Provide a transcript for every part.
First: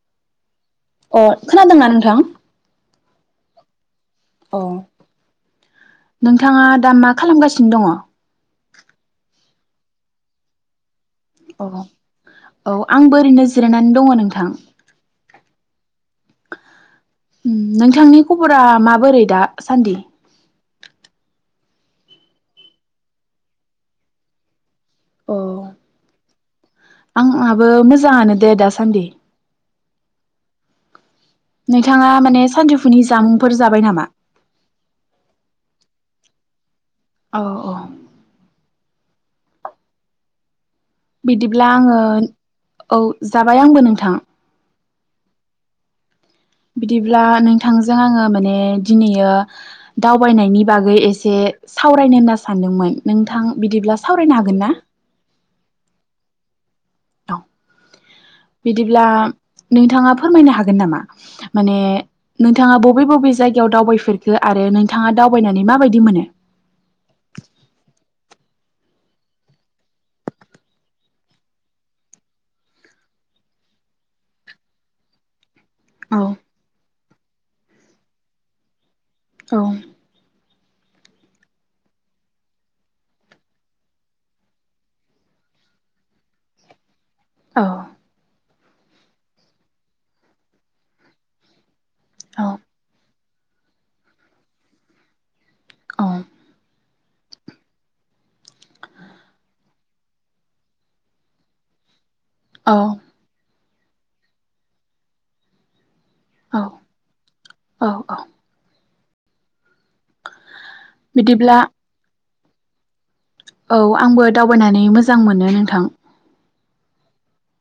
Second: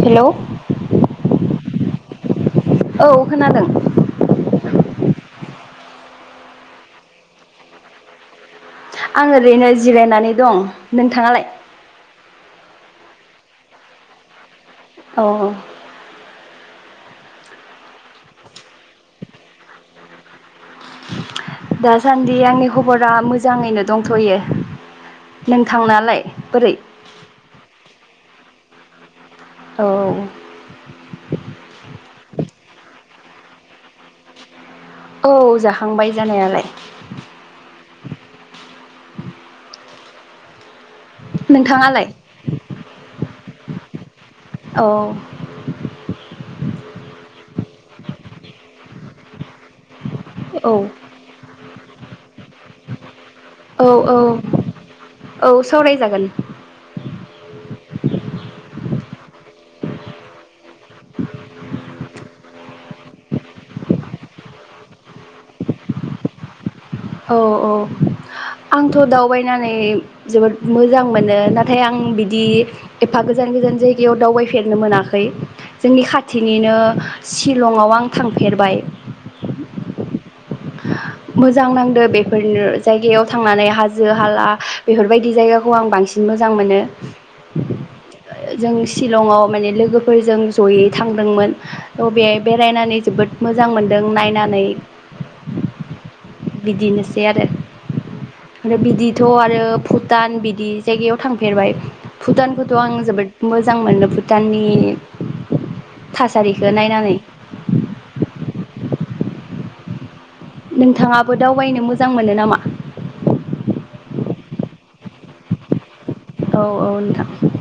Hello अ खोनादोंना नोंथां? औ खोनादों। औ नोंथाङा दा मा खालामगासिनो दङ? आं ओरैनो जिरायनानै दं। नोंथाङालाय? औ आंबो ओरैनो जिरायनानै दङ नोंथां। अ नोंथांनि खबरा माबोरै दा सान्दि? दासान्दि आंनि खबरा मोजाङैनो दंथ'यो। अ नोंथांनालाय? बोरै आंहाबो मोजाङानो दे दासान्दि। औ। नोंथाङा माने सानजौफुनि जामुंफोर जाबाय नामा? औ जाखांबाय जानायालाय। औ औ बिदिब्ला आङो नोंथाङालाय औ जाबाय आंबो नोंथां। औ। बिदिब्ला नोंथांजों आङो माने दिनैयो दावबायनायनि औ बागै एसे सावराय होनना सान सानदोंमोन नोंथां औ बिदिब्ला औ सावरायनो हागोन ना? औ सावरायजागोन औ बिदिब्ला नोंथाङा फोरमायनो हागोन नामा माने नोंथाङा बबे -बबे जायगायाव दावबायफेरखो आरो नोंथाङा दावबायनानै माबायदि मोनो? औ- औ आंथ' दावबायनानै जोबोद मोजां मोनो नाथाय आं बिदि एफा गोजान -गोजान जायगायाव दावबायफेरनो मोनाखै। जोंनि औ खाथिनिनो शिलंआव आं थांफेरबाय। औ। मोजां नांदो बेफोरनो जायगायाव थांनानै हाजो हाला बेफोरबायदि जायगाखौ आं बांसिन मोजां मोनो। औ जों शिलंआव माने लोगोफोरजों जयै थांदोंमोन। अ बेयाय औ बेरायनानै जोबोद मोजां मोनदों नायनानै औ बिदिनोसै आरो आरो ओ बिदिथ' आरो भुटान बिदि जायगायाव थांफेरबाय। भुटानखौथ औ आं जोबोद मो मोजां मोनो भुटाननि औ थासारिखौ नायनानै। औ औ नोंथाङाबो बिदिब्ला दावबायनो मोजां मोनो नामा? औ आंबो दावबायनानै मोजां मोनो नोंथां। औ औ नोंथां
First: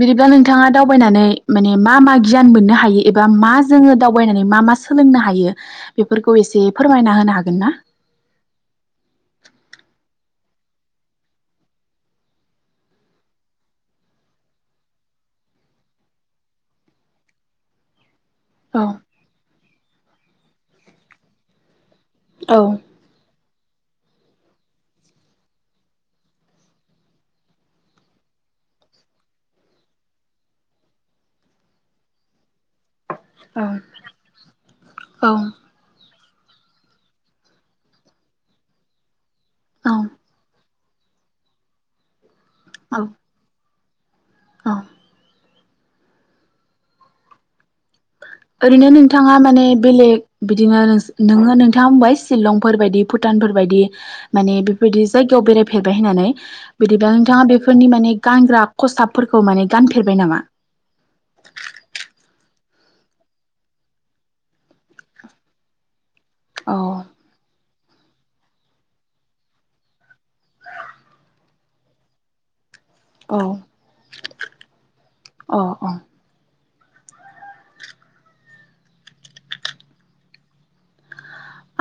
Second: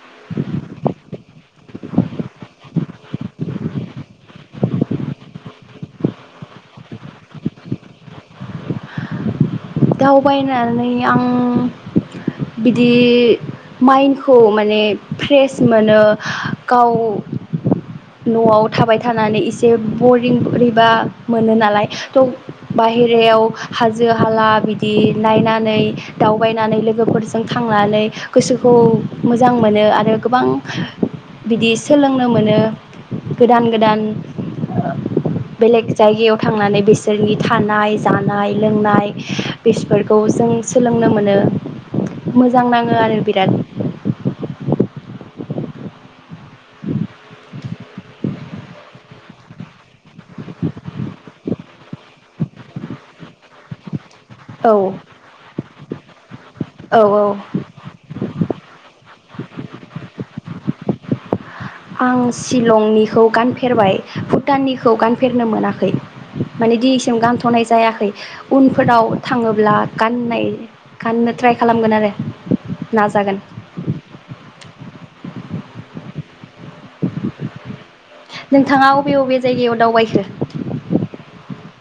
बिदिब्ला नोंथाङा दावबायनानै माने मा मा गियान मोननो हायो एबा मा जोङो दावबायनानै मा मा सोलोंनो हायो बेफोरखौ एसे फोरमायना होनो हागोन ना? दावबायनानै आं बिदि माइन्खौ माने फ्रेस मोनो गाव न'आव औ थाबाय थानानै जे बरिं बोरैबा मोनो नालाय थ' औ बाहेरायाव हाजो-हाला बिदि नायनानै दावबायनानै लोगोफोरजों थांनानै गोसोखौ मोजां मोनो आरो गोबां बिदि सोलोंनो मोनो। औ गोदान गोदान औ बेलेग जायगायाव थांनानै बिसोरनि थानाय जानाय लोंनाय औ बिसफोरखौ जों सोलोंनो मोनो मोजां औ नाङो आरो बिराद औ ओरैनो नोंथाङा माने बेलेग बिदिनो नोङो नोंथाङा बुंबाय शिलंफोरबायायदि भुटानफोरबायदि माने औ बेफोरबायदि जायगायाव बेरायफेरबाय होननानै औ बिदिबा औ नोंथाङा बेफोरनि माने गानग्रा खसाबफोरखौ माने गानफेरबाय नामा? आं शिलंनिखौ गानफेरबाय भुटाननिखौ गानफेरनो मोनाखै। औ माने दिनैसिम गानथ'नाय जायाखै उनफोराव थाङोब्ला गाननाय गाननो ट्राइ खालामगोन आरो। औ नाजागोन- अ अ नोंथाङा अबे बबे जायगायाव दावबायखो?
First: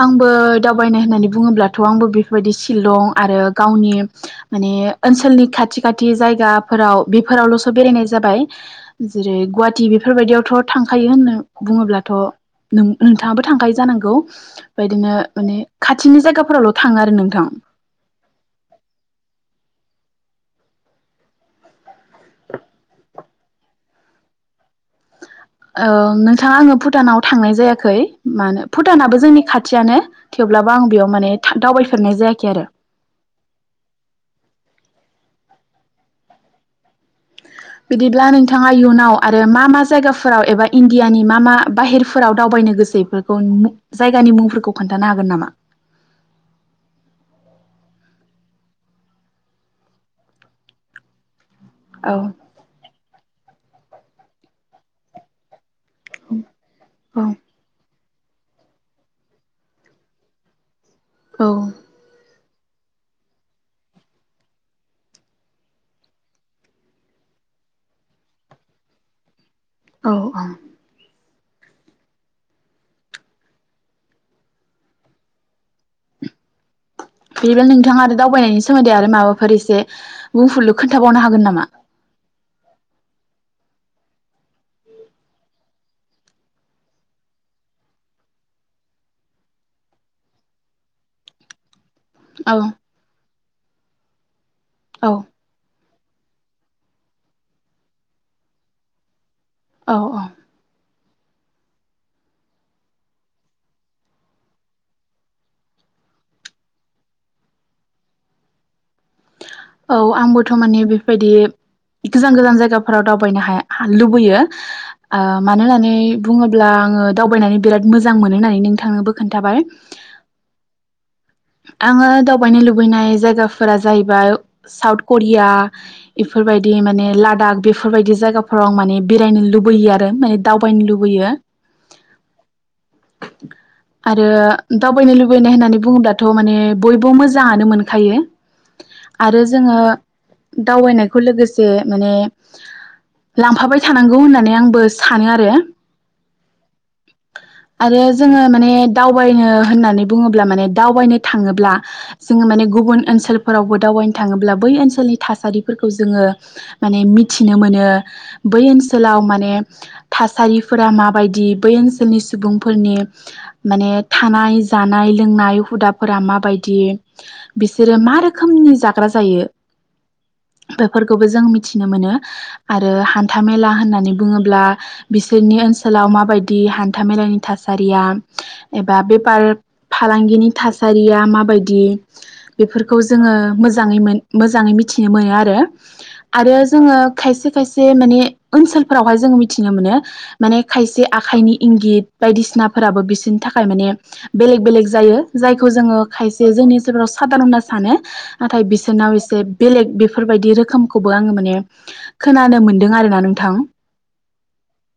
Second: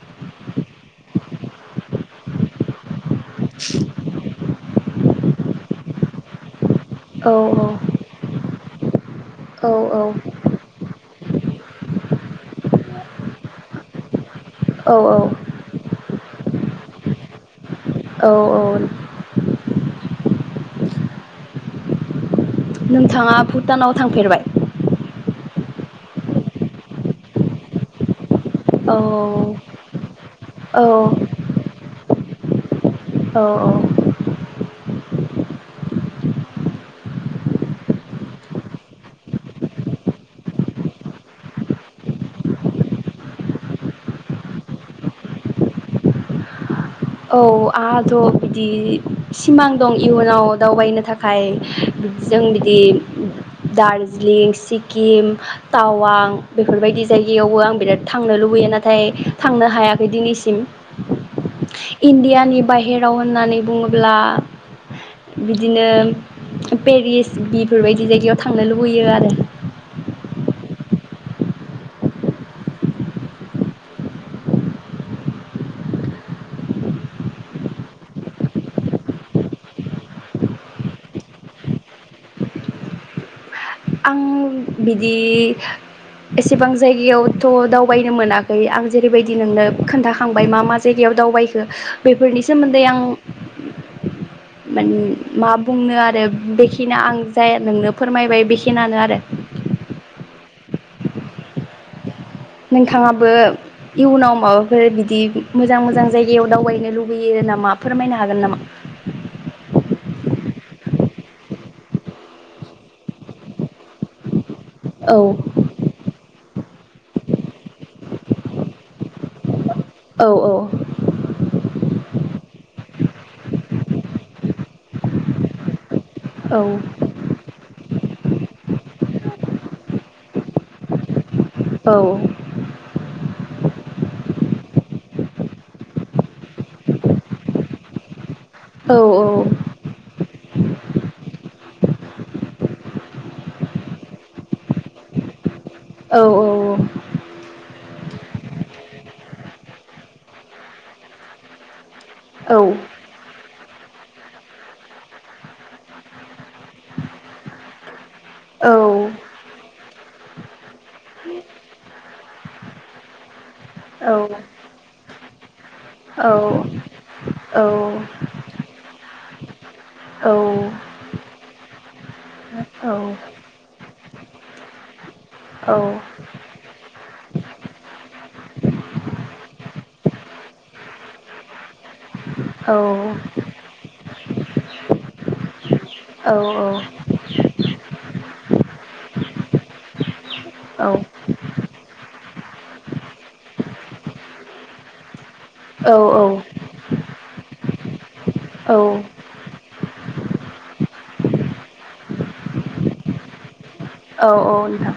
आंबो दावबायनाय होननानै बुङोब्लाथ' आंबो बेफोरबायदि शिलं आरो गावनि माने ओनसोलनि खाथि खाथि जायगा फोराव औ बेफोरावल'सो बेरायनाय जाबाय जेरै औ गुवाहाटि बेफोरबायदियावथ' थांखायो होननो बुङोब्लाथ' नों नोंथाङाबो थांखायो जानांगौ बायदिनो औ माने खाथिनि जायगाफोरावल' थांङो आरो नोंथां औ औ नोंथाङा भुटानाव थांफेरबाय? औ नोंथां आंङो भुटानाव थांनाय जायाखै। मानो औ भुटानाबो जोंनि खाथियानो थेवब्लाबो औ आं बेयाव माने था-दावबायफेरनाय जाया खै आरो औ औ बिदिब्ला नोंथाङा इयुनाव आरो मा मा जायगाफोराव एबा इण्डियानि मा मा बाहेरफोराव दावबायनो गोसो इफोरखौ जायगानि मुंफोरखौ खोन्थानो हागोन नामा? औ आंहाथ' बिदि सिमां दं इयुनाव दावबायनो थाखाय औ जों बिदि दार्जिलिंग सिक्किम टावां बेफोरबायदि औ जायगायावबो आं बिराद थांनो लुबैयो नाथाय थांनो हायाखै दिनैसिम औ डियानि बाहेराव होननानै बुङोब्ला बिदिनो पेरिस बिफोरबायदि जायगायाव थांनो लुबैयो आरो औ औ बिदिब्ला नोंथाङा आरो दावबायनायनि सोमोन्दै आरो माबाफोर एसे बुंफलु खोन्थाबावनो हागोन नामा? आं बिदि एसेबां जायगायावथ' दावबायनो मोनाखै आं जेरैबायदि नोंनो खोन्थाखांबाय मा मा जायगायाव दावबायखो बेफोरनि औ सोमोन्दै आं औ मान-मा बुंनो आ- रो बेखिनि आं जाय नोंनो फोरमायबाय बेखि खिनानो आरो औ औ नोंथाङाबो इयुनाव माबाफोर बिदि मोजां मोजां जायगायाव दावबायनो लुुबैयो नामा फोरमायनो हागोन नामा? औ आंबोथ' माने बेफोरबायदि गोजान गोजान जायगाफोराव दावबायनो हाय-हा लुबैयो आ औ मानोहोननानै बुंङो- ब्ला आंङो दावबायनानै बिराद मोजां मोनो होननानै नोंथांनोबो खोन्थाबाय औ औ आंङो दावबायनो लुबैनाय जायगाफोरा जाहैबाय साउथ करिया औ इफोरबायदि माने लादाख बे- बफोरबायदि जायगाफोराव माने बेरायनो लुबैयो आरो माने दावबायनो लुबैयो। औ आरो दावबायनो लुबैनाय होननानै बुङोब्ला थ' माने बयबो मोजांङानो मोनखायो औ आरो जोंङो दावबायनायखौ लोगोसे माने लांफाबाय थानांगौ होननानै आंबो सानो आरो। औ औ औ आरो जोङो माने दावबायनो होननानै बुङोब्ला माने दावबायनो थाङोब्ला जोङो माने गुबुन ओनसोल फोरावबो दावबायनो थाङोब्ला बै ओनसोलनि थासारिफोरखौ जोङो माने मिथिनो मोनो बै ओनसोलाव औ माने थासारिफोरा माबायदि बै ओनसोलनि सुबुंफोरनि माने थानाय जानाय लोंनाय हुदाब फोरा औ माबायदि बिसोर मा रोखोमनि जान ग्रा जायो बेफोरखौबो जों मिथिनो मोनो आरो हान्थामेला होननानै बुङोब्ला बिसोरनि ओनसोलाव माबायदि हान्था मेलानि थासारिया एबा बेफार फालांगिनि थासारिया माबायदि बेफोरखौ जोङो मोजाङै मोन मोजाङै मिथिनो मोनो आरो। आरो जोङो खायसे खायसे माने ओनसोलफोरावहाय जोंङो मिथिनो मोनो माने खायसे आखाइनि इंगित बायदिसिनाफोराबो बिसोरनि थाखाय माने बेलेग बेलेग जायो। जायखौ जोङो खायसे जोंनि जाव सादारन होनना सानो नाथाय बिसोरनाव एसे बेलेग बेफोरबायदि रोखोमखौबो आङो माने खोनानो मोनदों आरो ना नोंथां। औ औ नोंथां।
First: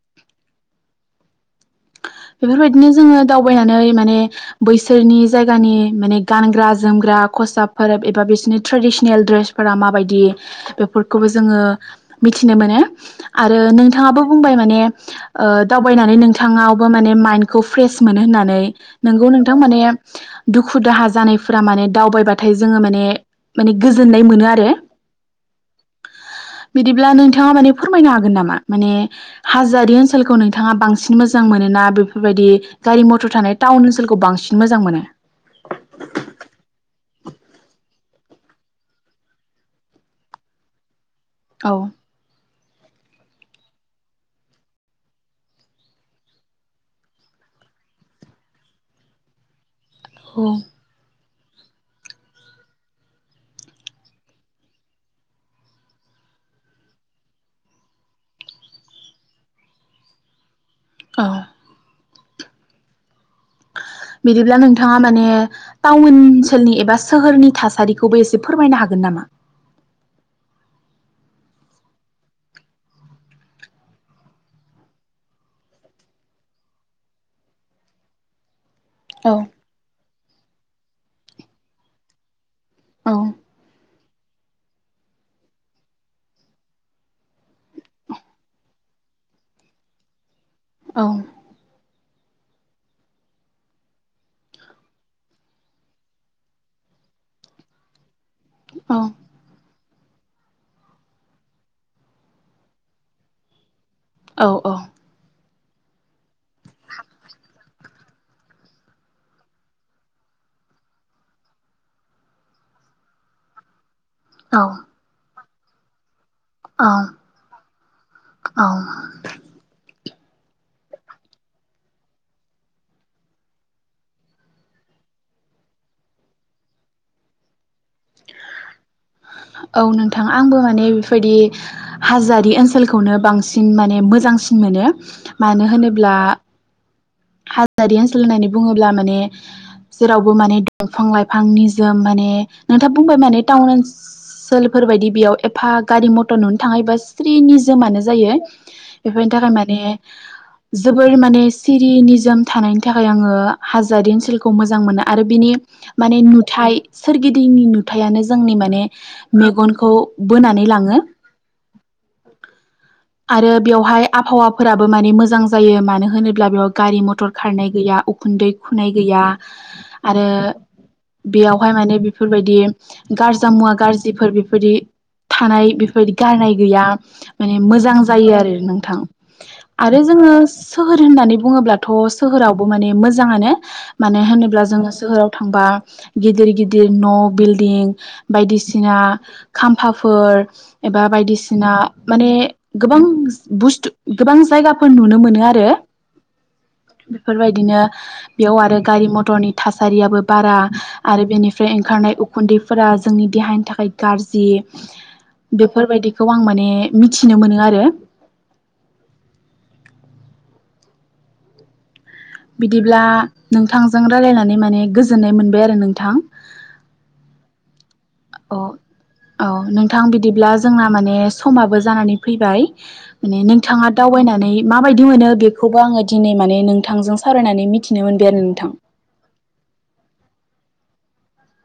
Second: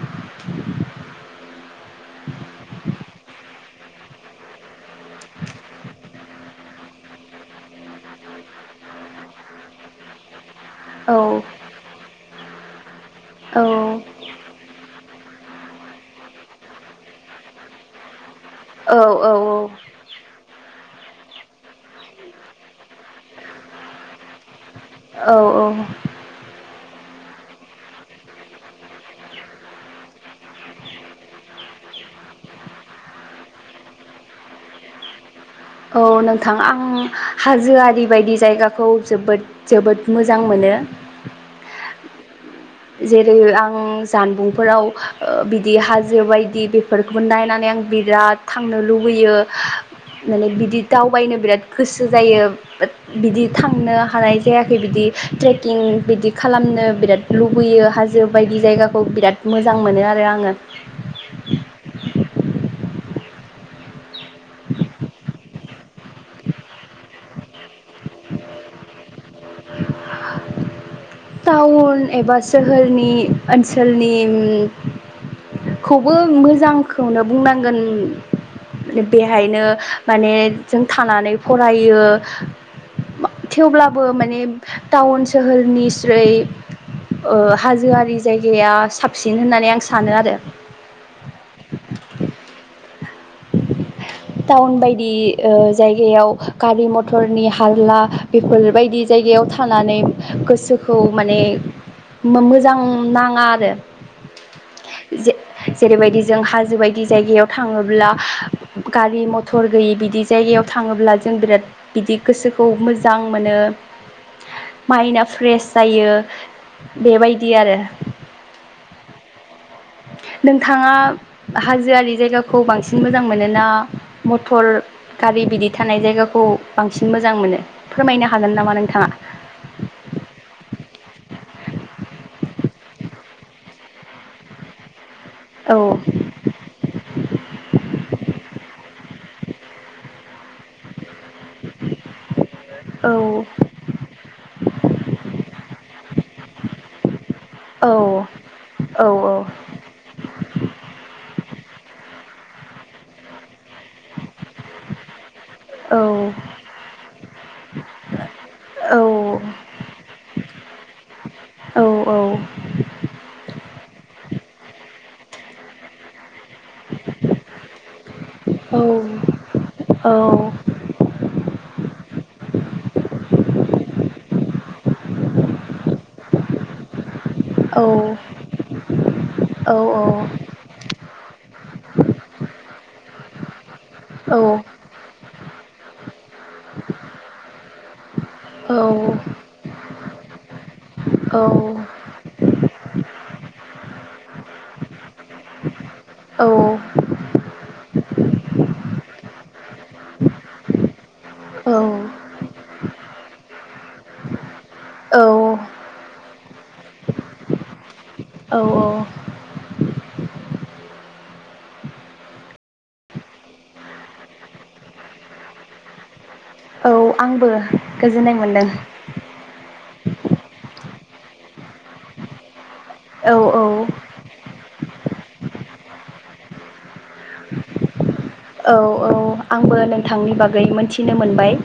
बेफोरबायदिनो जोङो दावबायनानै माने बैसोरनि जायगानि माने गानग्रा जोमग्रा खसाब फोर एबा बिसोरनि ट्रेडिसनेल ड्रेसफोरा माबायदि बेफोरखौबो जोङो मिथिनो मोनो आरो नोंथाङाबो बुंबाय माने ओह दावबायनानै नों नोंथाङावबो माने माइन्दखौ फ्रेस मोनो होननानै औ नोंगौ औ नोंथां औ माने दुखु दाहा जानायफोरा माने दावबायबाथाय जोङो माने माने गोजोननाय मोनो आरो। औ औ। बिदिब्ला नोंथाङा माने फोरमायनो हागोन नामा माने हाजोरि ओनसोलखौ नोंथाङा बांसिन मोजां मोनो ना बेफोरबायदि गारि मथर थानाय टाउन ओनसोलखौ बांसिन मोजां मोनो? औ नोंथां आं हाजोआरि बायदि जायगाखौ जोबोद जोबोद मोजां मोनो। औ। जेरै आं जानबुंफोराव बिदि हाजो बायदि बेफोरखौबो नायनानै आं बिराद थांनो लुबैयो। माने बिदि दावबायनो बिराद गोसो जायो बाथ बिदि थांनो हानाय जायाखै बिदि ट्रेकिं बिदि खालामनो बिराद लुब लुबैयो हाजो बायदि जायगाखौ बिराद मोजां मोनो आरो आङो। औ। बिदिब्ला नोंथाङा माने टाउन ओनसोलनि एबा सोहोरनि थासारिखौबो एसे फोरमायनो हागोन नामा? टाउन एबा सोहोरनि ओनसोलनिखौबो मोजांखौनो बुंनांगोन। औ बेहायनो माने जों थानानै फरायो औ मा थेवब्लाब बो माने टाउन सोहोरनि सिख ज्रै ओह हाजोआरि जायगाया साबसिन होननानै आं सानो आरो। औ। [inaudible] टाउन बायदि ओह जायगायाव गारि मथरनि हारला बेफोरबायदि जायगायाव थानानै गोसोखौ माने मो-मोजां नाङा आरो। औ औ। जेरैबायदि जों हाजो बायदि जायगायाव थाङोब्ला गारि मथर गैयि बिदि जायगायाव थाङोब्ला जों बिराद बिदि गोसोखौ मोजां मोनो। औ माइन्दआ फ्रेस जायो औ बेबायदि आरो औ नोंथाङा हाजोआरि जायगाखौ बांसिन मोजां मोनोना मटर गारि बिदि थानाय जायगाखौ बांसिन मोजां मोनो फोरमायनो हागोन नामा नोंथाङा? औ नोंथां आंबो माने बेफोरबायदि हाजोआरि ओनसोलखौनो बांसिन माने मोजांसिन मोनो। मानो औ होनोब्ला हाजोआरि ओनसोल होननानै बुङोब्ला माने जेरावबो माने दंफां-लाइफां एफां निजोम माने नोंथा औ बुंबाय माने टाउन ओनसोलफोर बायदि बेयाव एफा गारि मथर नुनो थाङै बास स्रि औ निजोमानो जायो औ बेफोरनि थाखाय माने जोबोर माने स्रि निजोम थानायनि थाखाय आङो हाजोारि ओनसोलखौ मोजां मोनो आरो बिनि औ माने नुथाय सोरगिदिंनि नुथायानो जोंनि माने औ मेगनखौ बोनानै लाङो। आरो बेवहाय आबहावाफोराबो माने मोजां जायो मानो होनो- ब्ला बेयाव गारि मथर खारनाय गैया उखुन्दै खुनाय गैया आरो औ बेयावहाय माने बेफोरबायदि गारजा मुवा ग्रा- बेफोर बेफोरदि थानाय बेफोरदि गारनाय गैया। औ मोजां जायो आरो नोंथां औ आरो औ जोङो सोहोर होननानै बुङोब्लाथ' सोहोरावबो माने मोजाङानो‌। मानो होनोब्ला जोङो सोहोराव थांबा गिदिर गिदिर न' बिल्डिं बायदिसिना खाम्फा- फोर एबा बायदिसिना माने गोबां बुस्थु गोबां जायगाफोर नुनो मोनो आरो औ बेफोरबायदिनो बेयाव आरो गारि मथरनि थासारियाबो बारा आरो बेनिफ्राय ओंखारनाय उखुन्दैफोरा जोंनि देहानि थाखाय गाज्रि औ औ, बेफोरबायदिखौ आं माने मिथि- नो मोनो आरो औ औ बिदिब्ला नोंथांजों रायलायनानै माने गोजोननाय मोनबाय आरो नोंथां। औ आंबो गोजोननाय औ मोनदों औ नोंथां बिदिब्ला जोंना माने समाबो जानानै फैबाय औ माने औ नोंथाङा दावबायनानै माबायदि मोनो बेखौबो आङो दिनै माने नोंथांजों सावरायनानै मिथिनो मोन औ औ आंबो नोंथांनि बागै गै मोनथिनो मोनबाय।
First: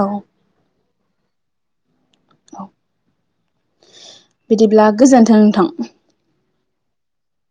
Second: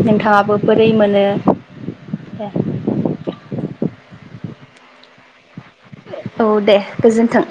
औ नोंथाङाबो दै मोनो। एह। औ बिदिब्ला गोजोन्थों नोंथां। औ दे गोजोन्थों।